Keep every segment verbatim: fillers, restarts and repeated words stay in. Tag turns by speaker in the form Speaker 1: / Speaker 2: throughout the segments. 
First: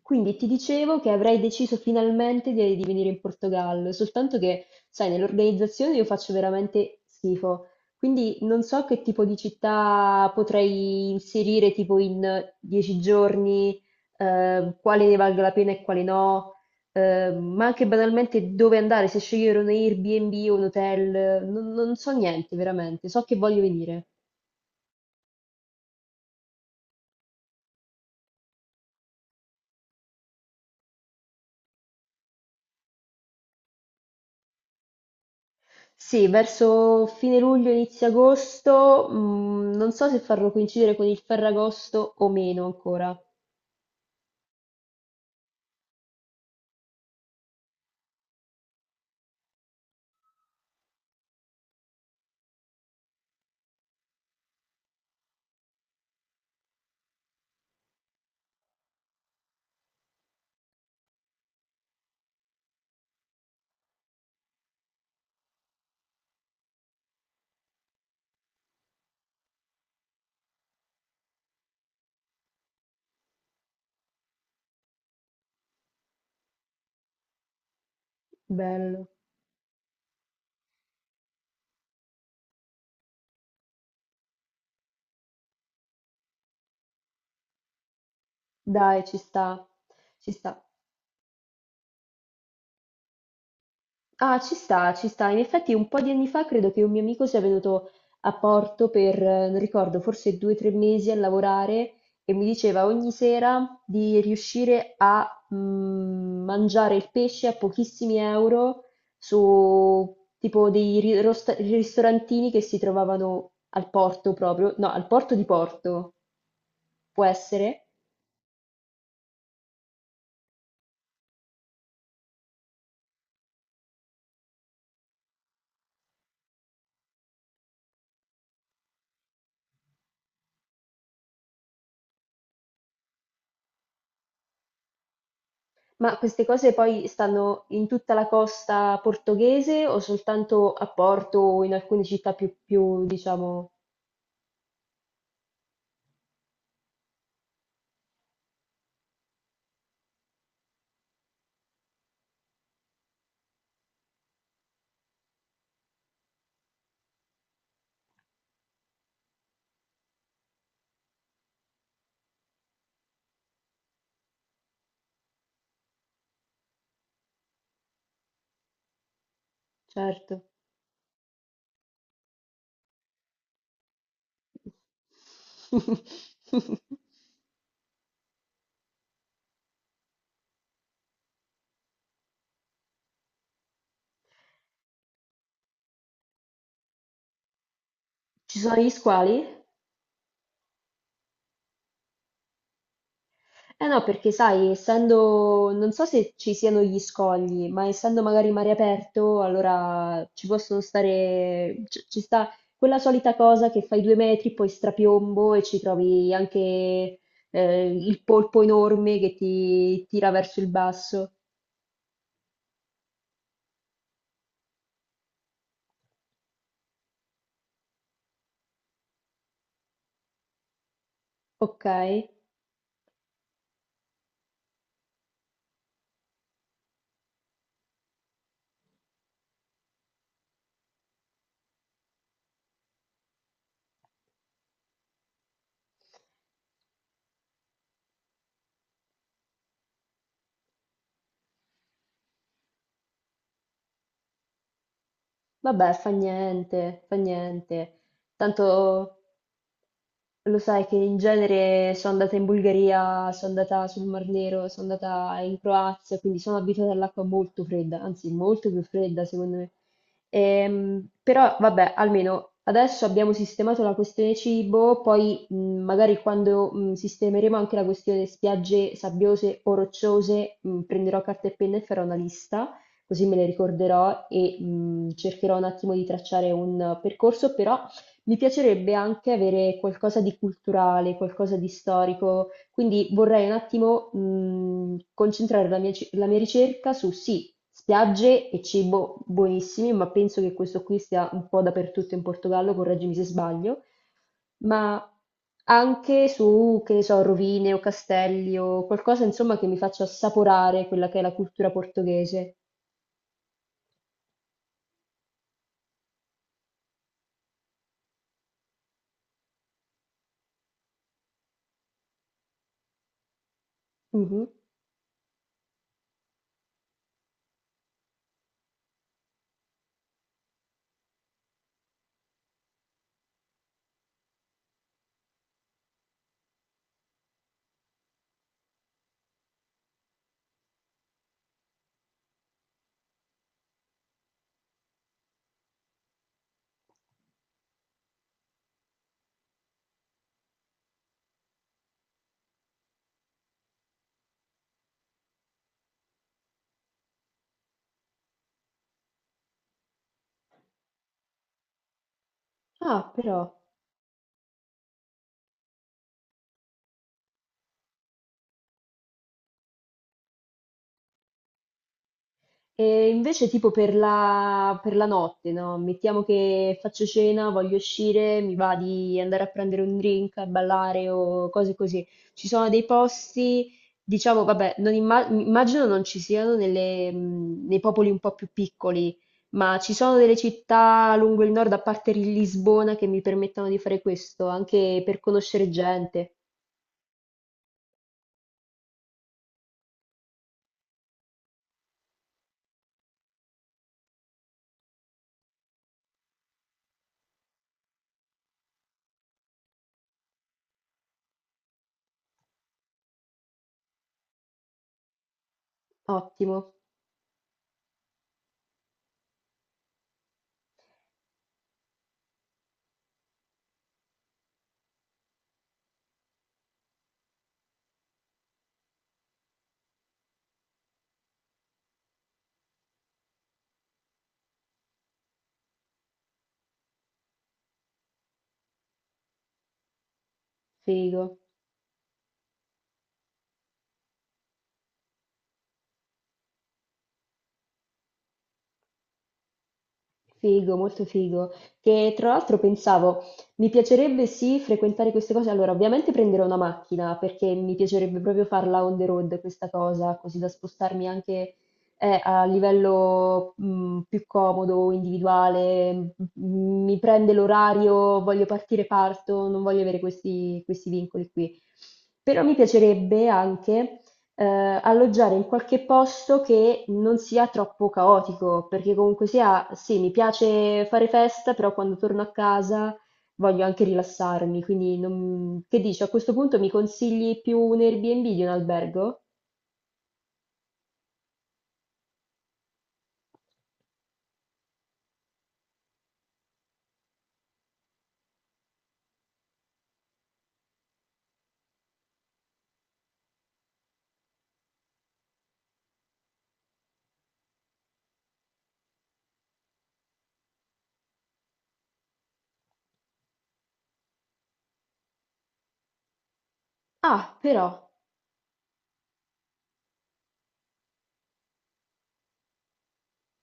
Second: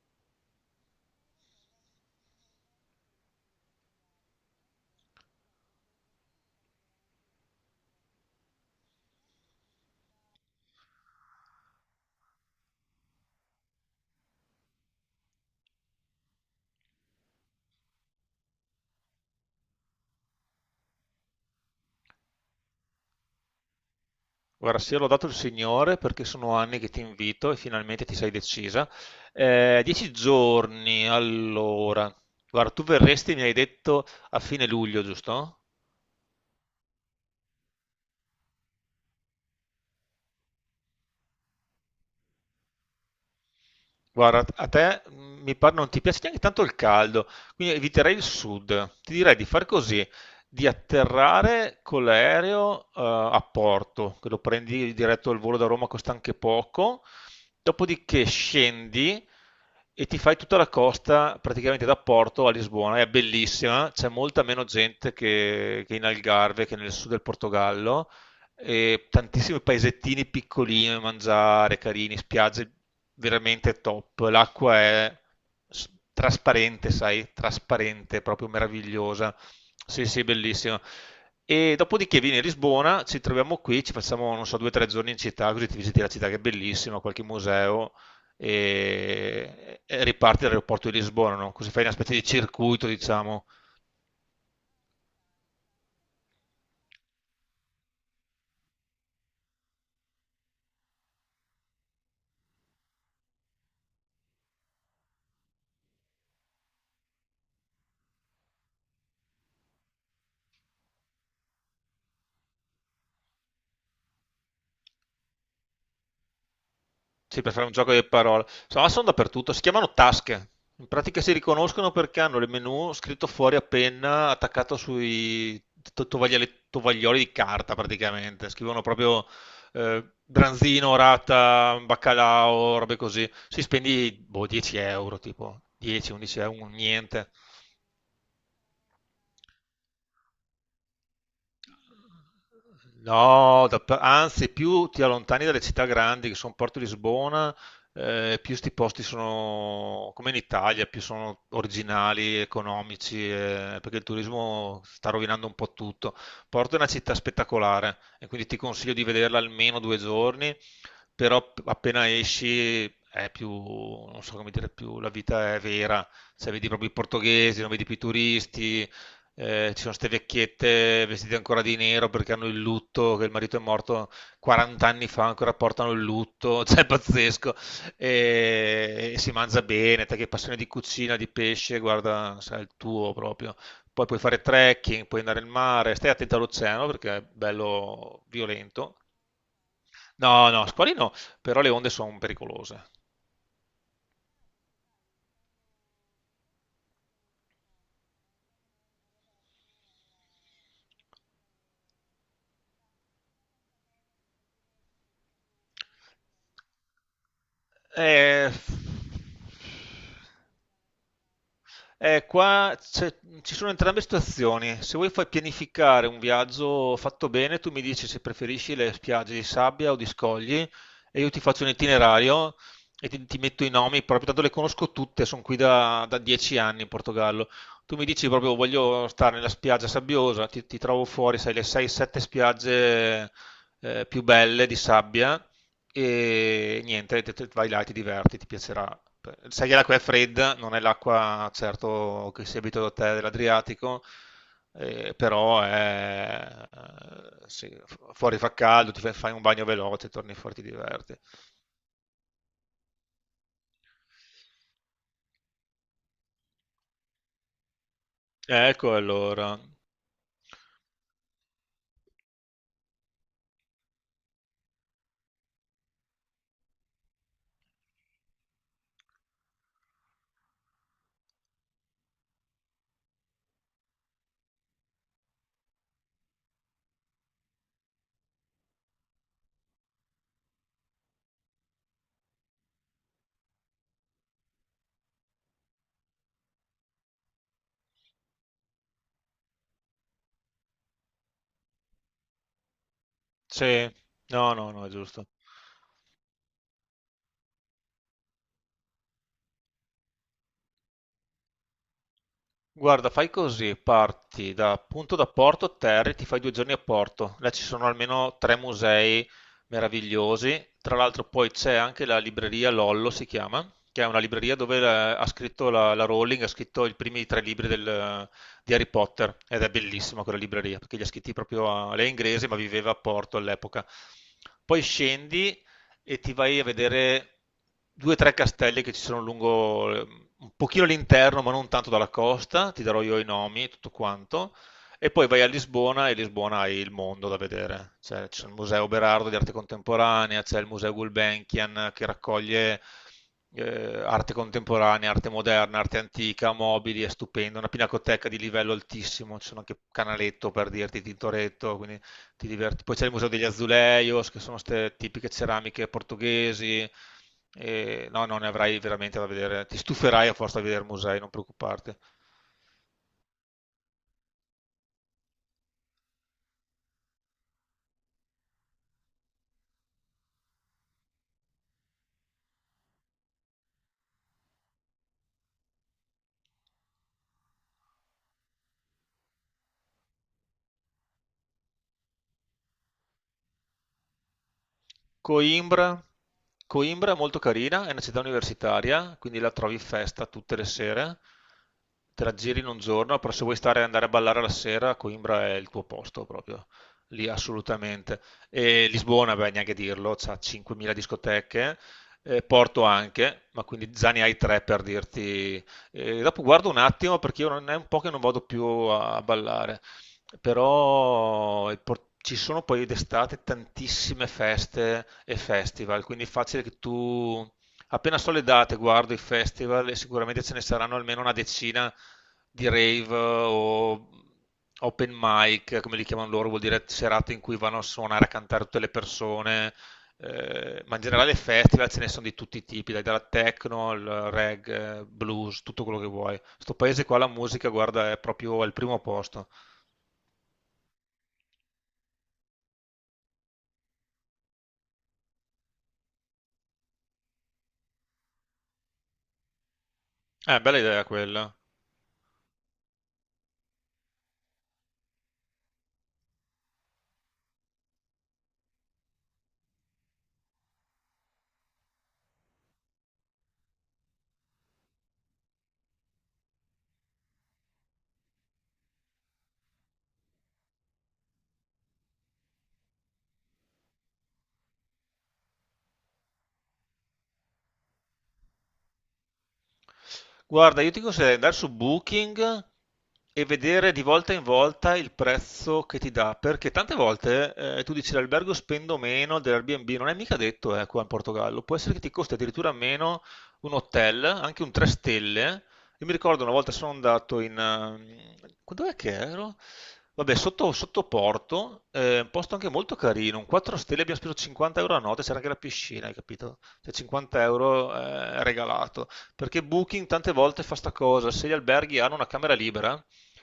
Speaker 1: Quindi ti dicevo che avrei deciso finalmente di, di venire in Portogallo, soltanto che, sai, nell'organizzazione io faccio veramente schifo. Quindi non so che tipo di città potrei inserire tipo in dieci giorni, eh, quale ne valga la pena e quale no, eh, ma anche banalmente dove andare, se scegliere un Airbnb o un hotel, non non so niente veramente, so che voglio venire.
Speaker 2: Guarda, sì, l'ho dato il Signore perché sono anni che ti invito e finalmente ti sei decisa. Eh, dieci giorni, allora. Guarda, tu verresti, mi hai detto, a fine luglio, giusto?
Speaker 1: Sì, verso fine luglio, inizio agosto, mm, non so se farlo coincidere con il Ferragosto o meno ancora.
Speaker 2: Guarda, a te mm, mi pare non ti piace neanche tanto il caldo, quindi eviterei il sud. Ti direi di fare così, di atterrare con l'aereo eh, a Porto, che lo prendi diretto al volo da Roma, costa anche poco, dopodiché scendi e ti fai tutta la costa praticamente da Porto a Lisbona, è bellissima, c'è molta meno gente che, che in Algarve, che nel sud del Portogallo, e tantissimi paesettini piccolini da mangiare, carini, spiagge veramente top. L'acqua è s- trasparente, sai, trasparente, proprio
Speaker 1: Bello.
Speaker 2: meravigliosa. Sì, sì, bellissimo. E dopodiché vieni a Lisbona, ci troviamo qui, ci facciamo, non so, due o tre giorni in città, così ti visiti la città che è bellissima, qualche museo
Speaker 1: Dai, ci sta,
Speaker 2: e, e
Speaker 1: ci
Speaker 2: riparti
Speaker 1: sta.
Speaker 2: dall'aeroporto di Lisbona, no? Così fai una specie di circuito, diciamo.
Speaker 1: Ah, ci sta, ci sta. In effetti un po' di anni fa credo che un mio amico sia venuto a Porto per, eh, non ricordo, forse due o tre mesi a lavorare e mi diceva ogni sera di riuscire a mm, mangiare il pesce a pochissimi euro su tipo dei ri- rosta- ristorantini che si trovavano al porto proprio, no, al porto di Porto, può
Speaker 2: Sì, per fare un
Speaker 1: essere.
Speaker 2: gioco di parole. Insomma, sono dappertutto. Si chiamano tasche. In pratica si riconoscono perché hanno il menu scritto fuori a penna, attaccato sui to- tovagliali- tovaglioli di carta praticamente. Scrivono proprio eh, branzino, rata, baccalao, robe così. Si spendi boh, dieci euro, tipo
Speaker 1: Ma
Speaker 2: dieci-11
Speaker 1: queste
Speaker 2: euro, un
Speaker 1: cose poi
Speaker 2: niente.
Speaker 1: stanno in tutta la costa portoghese o soltanto a Porto o in alcune città più, più,
Speaker 2: No,
Speaker 1: diciamo,
Speaker 2: da- anzi, più ti allontani dalle città grandi, che sono Porto Lisbona, eh, più sti posti sono, come in Italia, più sono originali, economici, eh, perché il turismo sta rovinando un po' tutto. Porto è una città spettacolare e quindi ti consiglio di vederla almeno due giorni, però p- appena esci è più, non so come dire, più la vita è vera, cioè vedi proprio i portoghesi, non vedi più i turisti, eh, ci sono ste
Speaker 1: certo.
Speaker 2: vecchiette vestite ancora di nero perché hanno il lutto, che il marito è morto quaranta anni fa, ancora portano il lutto, cioè è pazzesco. E, e si mangia bene, te che hai passione di cucina, di pesce, guarda, sai, il tuo proprio. Poi puoi fare trekking, puoi andare al mare, stai attento all'oceano perché è bello
Speaker 1: Ci sono gli
Speaker 2: violento.
Speaker 1: squali?
Speaker 2: No, no, squali no, però le onde sono pericolose.
Speaker 1: Eh no, perché sai, essendo, non so se ci siano gli scogli, ma essendo magari mare aperto, allora ci possono stare, c- ci sta quella solita cosa che fai due metri, poi strapiombo e ci trovi anche eh, il
Speaker 2: Eh,
Speaker 1: polpo enorme che ti tira verso il basso.
Speaker 2: Eh, qua c'è- ci sono entrambe situazioni. Se vuoi fai pianificare un viaggio fatto bene, tu mi dici se preferisci le spiagge di sabbia o di scogli e io ti faccio un
Speaker 1: Ok,
Speaker 2: itinerario e ti, ti metto i nomi, proprio tanto le conosco tutte, sono qui da, da dieci anni in Portogallo. Tu mi dici proprio voglio stare nella spiaggia sabbiosa, ti, ti trovo fuori, sai, le sei sette spiagge eh, più belle di sabbia e niente, te- te- vai là e ti diverti, ti piacerà. Sai che l'acqua è fredda, non è l'acqua certo che si è abituato a te dell'Adriatico, eh, però
Speaker 1: vabbè, fa
Speaker 2: è,
Speaker 1: niente, fa
Speaker 2: eh, sì,
Speaker 1: niente.
Speaker 2: fu- fuori fa
Speaker 1: Tanto
Speaker 2: caldo, ti fai fai un bagno veloce, torni fuori,
Speaker 1: lo
Speaker 2: ti
Speaker 1: sai che
Speaker 2: diverti.
Speaker 1: in genere sono andata in Bulgaria, sono andata sul Mar Nero, sono andata in Croazia, quindi sono abituata all'acqua molto fredda, anzi molto più
Speaker 2: Ecco
Speaker 1: fredda secondo
Speaker 2: allora.
Speaker 1: me. Ehm, però vabbè, almeno adesso abbiamo sistemato la questione cibo, poi mh, magari quando mh, sistemeremo anche la questione spiagge sabbiose o rocciose, mh, prenderò carta e penna e farò una lista, così me le ricorderò e mh, cercherò un attimo di tracciare un percorso, però mi piacerebbe anche avere qualcosa di culturale, qualcosa di storico, quindi vorrei un attimo mh, concentrare la mia, ci- la mia ricerca su sì, spiagge e cibo buonissimi, ma penso che questo qui sia un po' dappertutto in Portogallo, correggimi se sbaglio,
Speaker 2: Sì, no, no, no, è
Speaker 1: ma
Speaker 2: giusto.
Speaker 1: anche su, che ne so, rovine o castelli o qualcosa insomma che mi faccia assaporare quella che è la cultura portoghese.
Speaker 2: Guarda, fai così, parti da, appunto da Porto Terri, ti fai due giorni a Porto. Là ci sono almeno tre musei meravigliosi. Tra l'altro poi c'è anche la libreria Lollo, si chiama, che è una
Speaker 1: Mhm.
Speaker 2: libreria dove eh, ha scritto la, la Rowling, ha scritto i primi tre libri del- di Harry Potter. Ed è bellissima quella libreria, perché li ha scritti proprio a... Lei è inglese, ma viveva a Porto all'epoca. Poi scendi e ti vai a vedere due o tre castelli che ci sono lungo ehm, un pochino all'interno, ma non tanto dalla costa, ti darò io i nomi, e tutto quanto. E poi vai a Lisbona e Lisbona hai il mondo da vedere. Cioè, c'è il Museo Berardo di arte contemporanea, c'è il Museo Gulbenkian che raccoglie eh, arte contemporanea, arte moderna, arte antica, mobili, è stupendo, una pinacoteca di livello altissimo, ci sono anche Canaletto per dirti, Tintoretto, quindi ti diverti. Poi c'è
Speaker 1: Ah,
Speaker 2: il Museo
Speaker 1: però.
Speaker 2: degli Azuleios, che sono queste tipiche ceramiche portoghesi. E no, non ne avrai veramente da vedere. Ti stuferai a forza di vedere musei, non preoccuparti.
Speaker 1: E invece tipo per la, per la notte, no? Mettiamo che faccio cena, voglio uscire, mi va di andare a prendere un drink, a ballare o cose così. Ci sono dei posti, diciamo, vabbè, non imma- immagino non ci siano nelle, mh, nei popoli un po' più piccoli, ma ci sono delle città lungo il nord, a parte Lisbona, che mi permettono di fare questo, anche per conoscere
Speaker 2: Coimbra.
Speaker 1: gente.
Speaker 2: Coimbra è molto carina, è una città universitaria, quindi la trovi festa tutte le sere, te la giri in un giorno, però se vuoi stare e andare a ballare la sera, Coimbra è il tuo posto proprio, lì assolutamente. E Lisbona, beh, neanche dirlo, c'ha cinquemila discoteche, eh, Porto anche, ma quindi già ne hai tre per dirti. Eh, dopo guardo
Speaker 1: Ottimo,
Speaker 2: un attimo perché io non è un po' che non vado più a a ballare, però il por- ci sono poi d'estate tantissime feste e festival, quindi è facile che tu, appena so le date, guardo i festival e sicuramente ce ne saranno almeno una decina di rave o open mic, come li chiamano loro, vuol dire serate in cui vanno a suonare, a cantare tutte le persone. Eh, ma in
Speaker 1: figo.
Speaker 2: generale festival ce ne sono di tutti i tipi, dai, dalla techno al reggae, blues, tutto quello che vuoi. Sto paese qua la musica, guarda, è proprio al primo posto.
Speaker 1: Figo, molto figo. Che tra l'altro pensavo, mi piacerebbe sì frequentare queste cose. Allora, ovviamente prenderò una macchina perché mi piacerebbe proprio farla on the road questa cosa, così da
Speaker 2: Eh, bella idea
Speaker 1: spostarmi
Speaker 2: quella.
Speaker 1: anche eh, a livello mh, più comodo, individuale. M- Mi prende l'orario, voglio partire, parto, non voglio avere questi, questi vincoli qui. Però mi piacerebbe anche eh, alloggiare in qualche posto che non sia troppo caotico, perché comunque sia, sì, mi piace fare festa, però quando torno a casa voglio anche rilassarmi, quindi non- che dici, a questo punto mi consigli più un Airbnb di un albergo?
Speaker 2: Guarda, io ti consiglierei di andare su Booking e vedere di volta in volta il prezzo che ti dà, perché tante volte eh, tu dici l'albergo spendo meno dell'Airbnb, non è mica detto eh, qua in Portogallo, può essere che ti costi addirittura meno un hotel, anche un tre stelle. Io mi ricordo una volta sono andato in... quando è che ero? Vabbè, sotto, sotto Porto, eh, un posto anche molto carino, un quattro stelle, abbiamo speso cinquanta euro a notte, c'era anche la piscina, hai capito? Cioè
Speaker 1: Ah,
Speaker 2: 50
Speaker 1: però,
Speaker 2: euro eh, regalato, perché Booking tante volte fa sta cosa, se gli alberghi hanno una camera libera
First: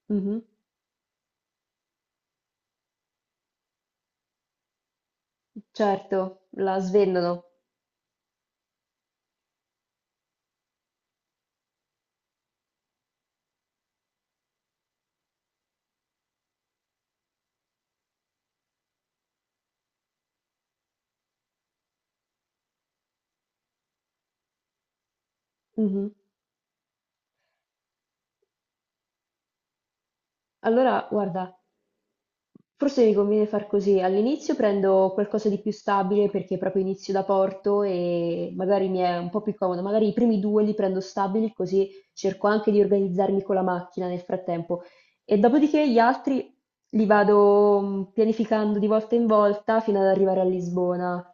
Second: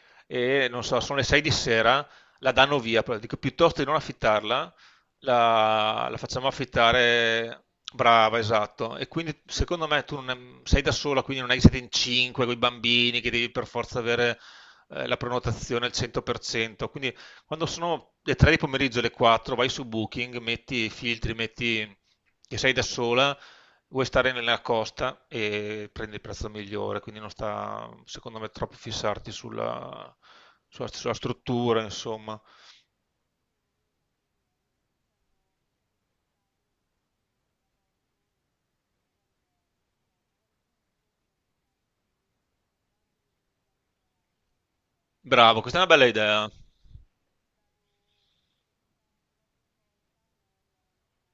Speaker 1: mhm,
Speaker 2: e non so, sono le sei di sera, la danno via, dico, piuttosto di non affittarla, la, la
Speaker 1: certo,
Speaker 2: facciamo
Speaker 1: la svendono.
Speaker 2: affittare, brava, esatto. E quindi secondo me tu non è- sei da sola, quindi non è che siete in cinque con i bambini che devi per forza avere eh, la prenotazione al cento per cento. Quindi quando sono le tre di pomeriggio, le quattro, vai su Booking, metti i filtri, metti che sei da sola, vuoi stare nella costa e
Speaker 1: Mhm.
Speaker 2: prendi il prezzo migliore, quindi non sta, secondo me, troppo fissarti sulla, sulla-
Speaker 1: Allora,
Speaker 2: sulla
Speaker 1: guarda.
Speaker 2: struttura, insomma.
Speaker 1: Forse mi conviene far così, all'inizio prendo qualcosa di più stabile perché proprio inizio da porto e magari mi è un po' più comodo, magari i primi due li prendo stabili così cerco anche di organizzarmi con la macchina nel frattempo e
Speaker 2: Bravo, questa è
Speaker 1: dopodiché
Speaker 2: una
Speaker 1: gli
Speaker 2: bella idea.
Speaker 1: altri li vado mm, pianificando di volta in volta fino ad arrivare a Lisbona.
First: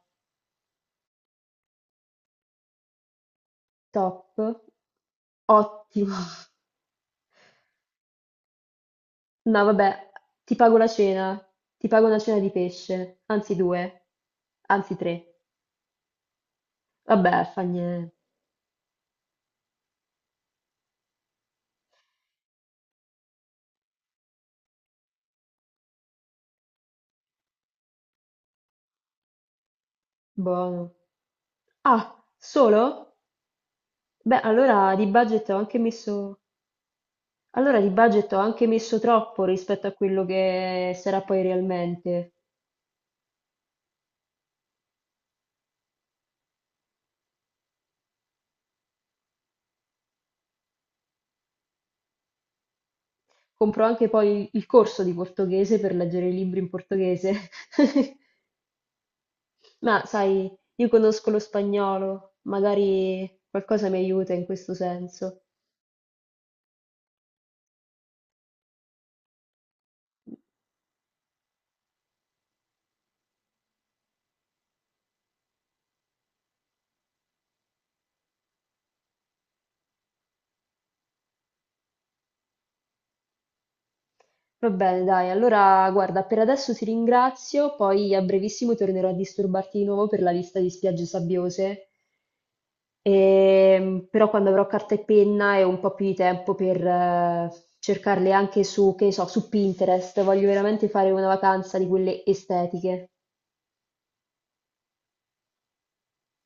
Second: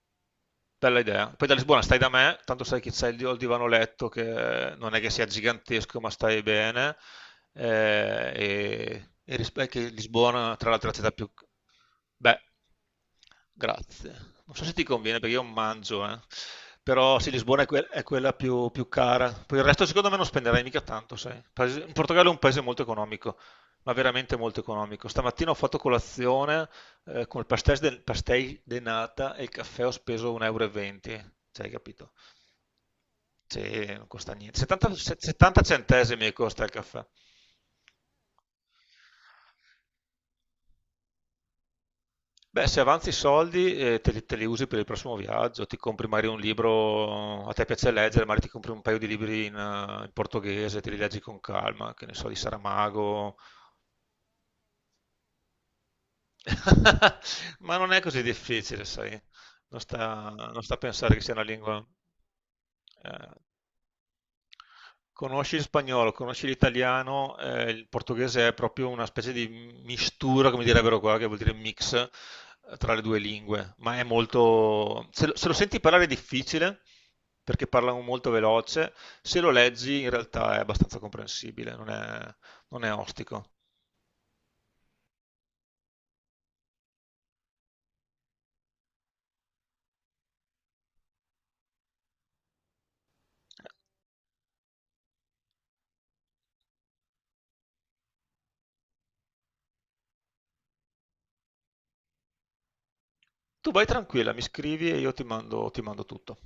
Speaker 2: Bella idea. Poi da Lisbona stai da me, tanto sai che c'è il, il divano letto
Speaker 1: Top,
Speaker 2: che non è che sia gigantesco, ma
Speaker 1: ottimo.
Speaker 2: stai bene. eh, e e
Speaker 1: No,
Speaker 2: rispecchia
Speaker 1: vabbè,
Speaker 2: Lisbona,
Speaker 1: ti
Speaker 2: tra
Speaker 1: pago la
Speaker 2: l'altro, è la città più.
Speaker 1: cena, ti pago una cena
Speaker 2: Beh,
Speaker 1: di pesce, anzi due,
Speaker 2: grazie. Non so se ti
Speaker 1: anzi
Speaker 2: conviene perché
Speaker 1: tre.
Speaker 2: io non mangio, eh. Però sì,
Speaker 1: Vabbè, fa
Speaker 2: Lisbona è, que- è
Speaker 1: niente,
Speaker 2: quella più, più cara. Poi il resto secondo me non spenderai mica tanto, sai. Paese- in Portogallo è un paese molto economico, ma veramente molto economico. Stamattina ho fatto colazione eh, con il pastéis de, pastéis de nata e il caffè ho speso 1,20
Speaker 1: buono.
Speaker 2: euro. E venti. Cioè, hai capito?
Speaker 1: Ah, solo?
Speaker 2: Cioè, non costa
Speaker 1: Beh,
Speaker 2: niente. settanta,
Speaker 1: allora di
Speaker 2: se-
Speaker 1: budget ho
Speaker 2: settanta
Speaker 1: anche
Speaker 2: centesimi
Speaker 1: messo,
Speaker 2: costa il caffè.
Speaker 1: allora di budget ho anche messo troppo rispetto a quello che sarà poi realmente.
Speaker 2: Beh, se avanzi i soldi, eh, te li, te li usi per il prossimo viaggio, ti compri magari un libro, a te piace leggere, magari ti compri un paio di libri in, eh, in portoghese, te li leggi con calma, che ne so, di Saramago,
Speaker 1: Compro anche poi il corso di portoghese per leggere i libri in portoghese.
Speaker 2: ma non è così difficile, sai, non
Speaker 1: Ma
Speaker 2: sta,
Speaker 1: sai,
Speaker 2: non sta a
Speaker 1: io
Speaker 2: pensare che
Speaker 1: conosco
Speaker 2: sia
Speaker 1: lo
Speaker 2: una lingua...
Speaker 1: spagnolo,
Speaker 2: eh,
Speaker 1: magari qualcosa mi aiuta in questo senso.
Speaker 2: Conosci il spagnolo, conosci l'italiano, eh, il portoghese è proprio una specie di mistura, come direbbero qua, che vuol dire mix eh, tra le due lingue, ma è molto... Se lo, se lo senti parlare è difficile, perché parlano molto veloce, se lo leggi in realtà è abbastanza comprensibile, non è, non è ostico.
Speaker 1: Va bene, dai, allora guarda, per adesso ti ringrazio, poi a brevissimo tornerò a disturbarti di nuovo per la lista di spiagge sabbiose. Ehm, però quando avrò carta e penna e un po' più di tempo per eh, cercarle anche su, che ne so, su Pinterest, voglio veramente fare una vacanza di quelle estetiche.
Speaker 2: Tu vai tranquilla, mi scrivi e io ti mando ti mando tutto.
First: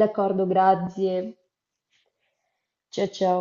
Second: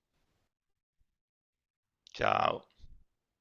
Speaker 1: D'accordo, grazie.
Speaker 2: Ciao.
Speaker 1: Ciao ciao.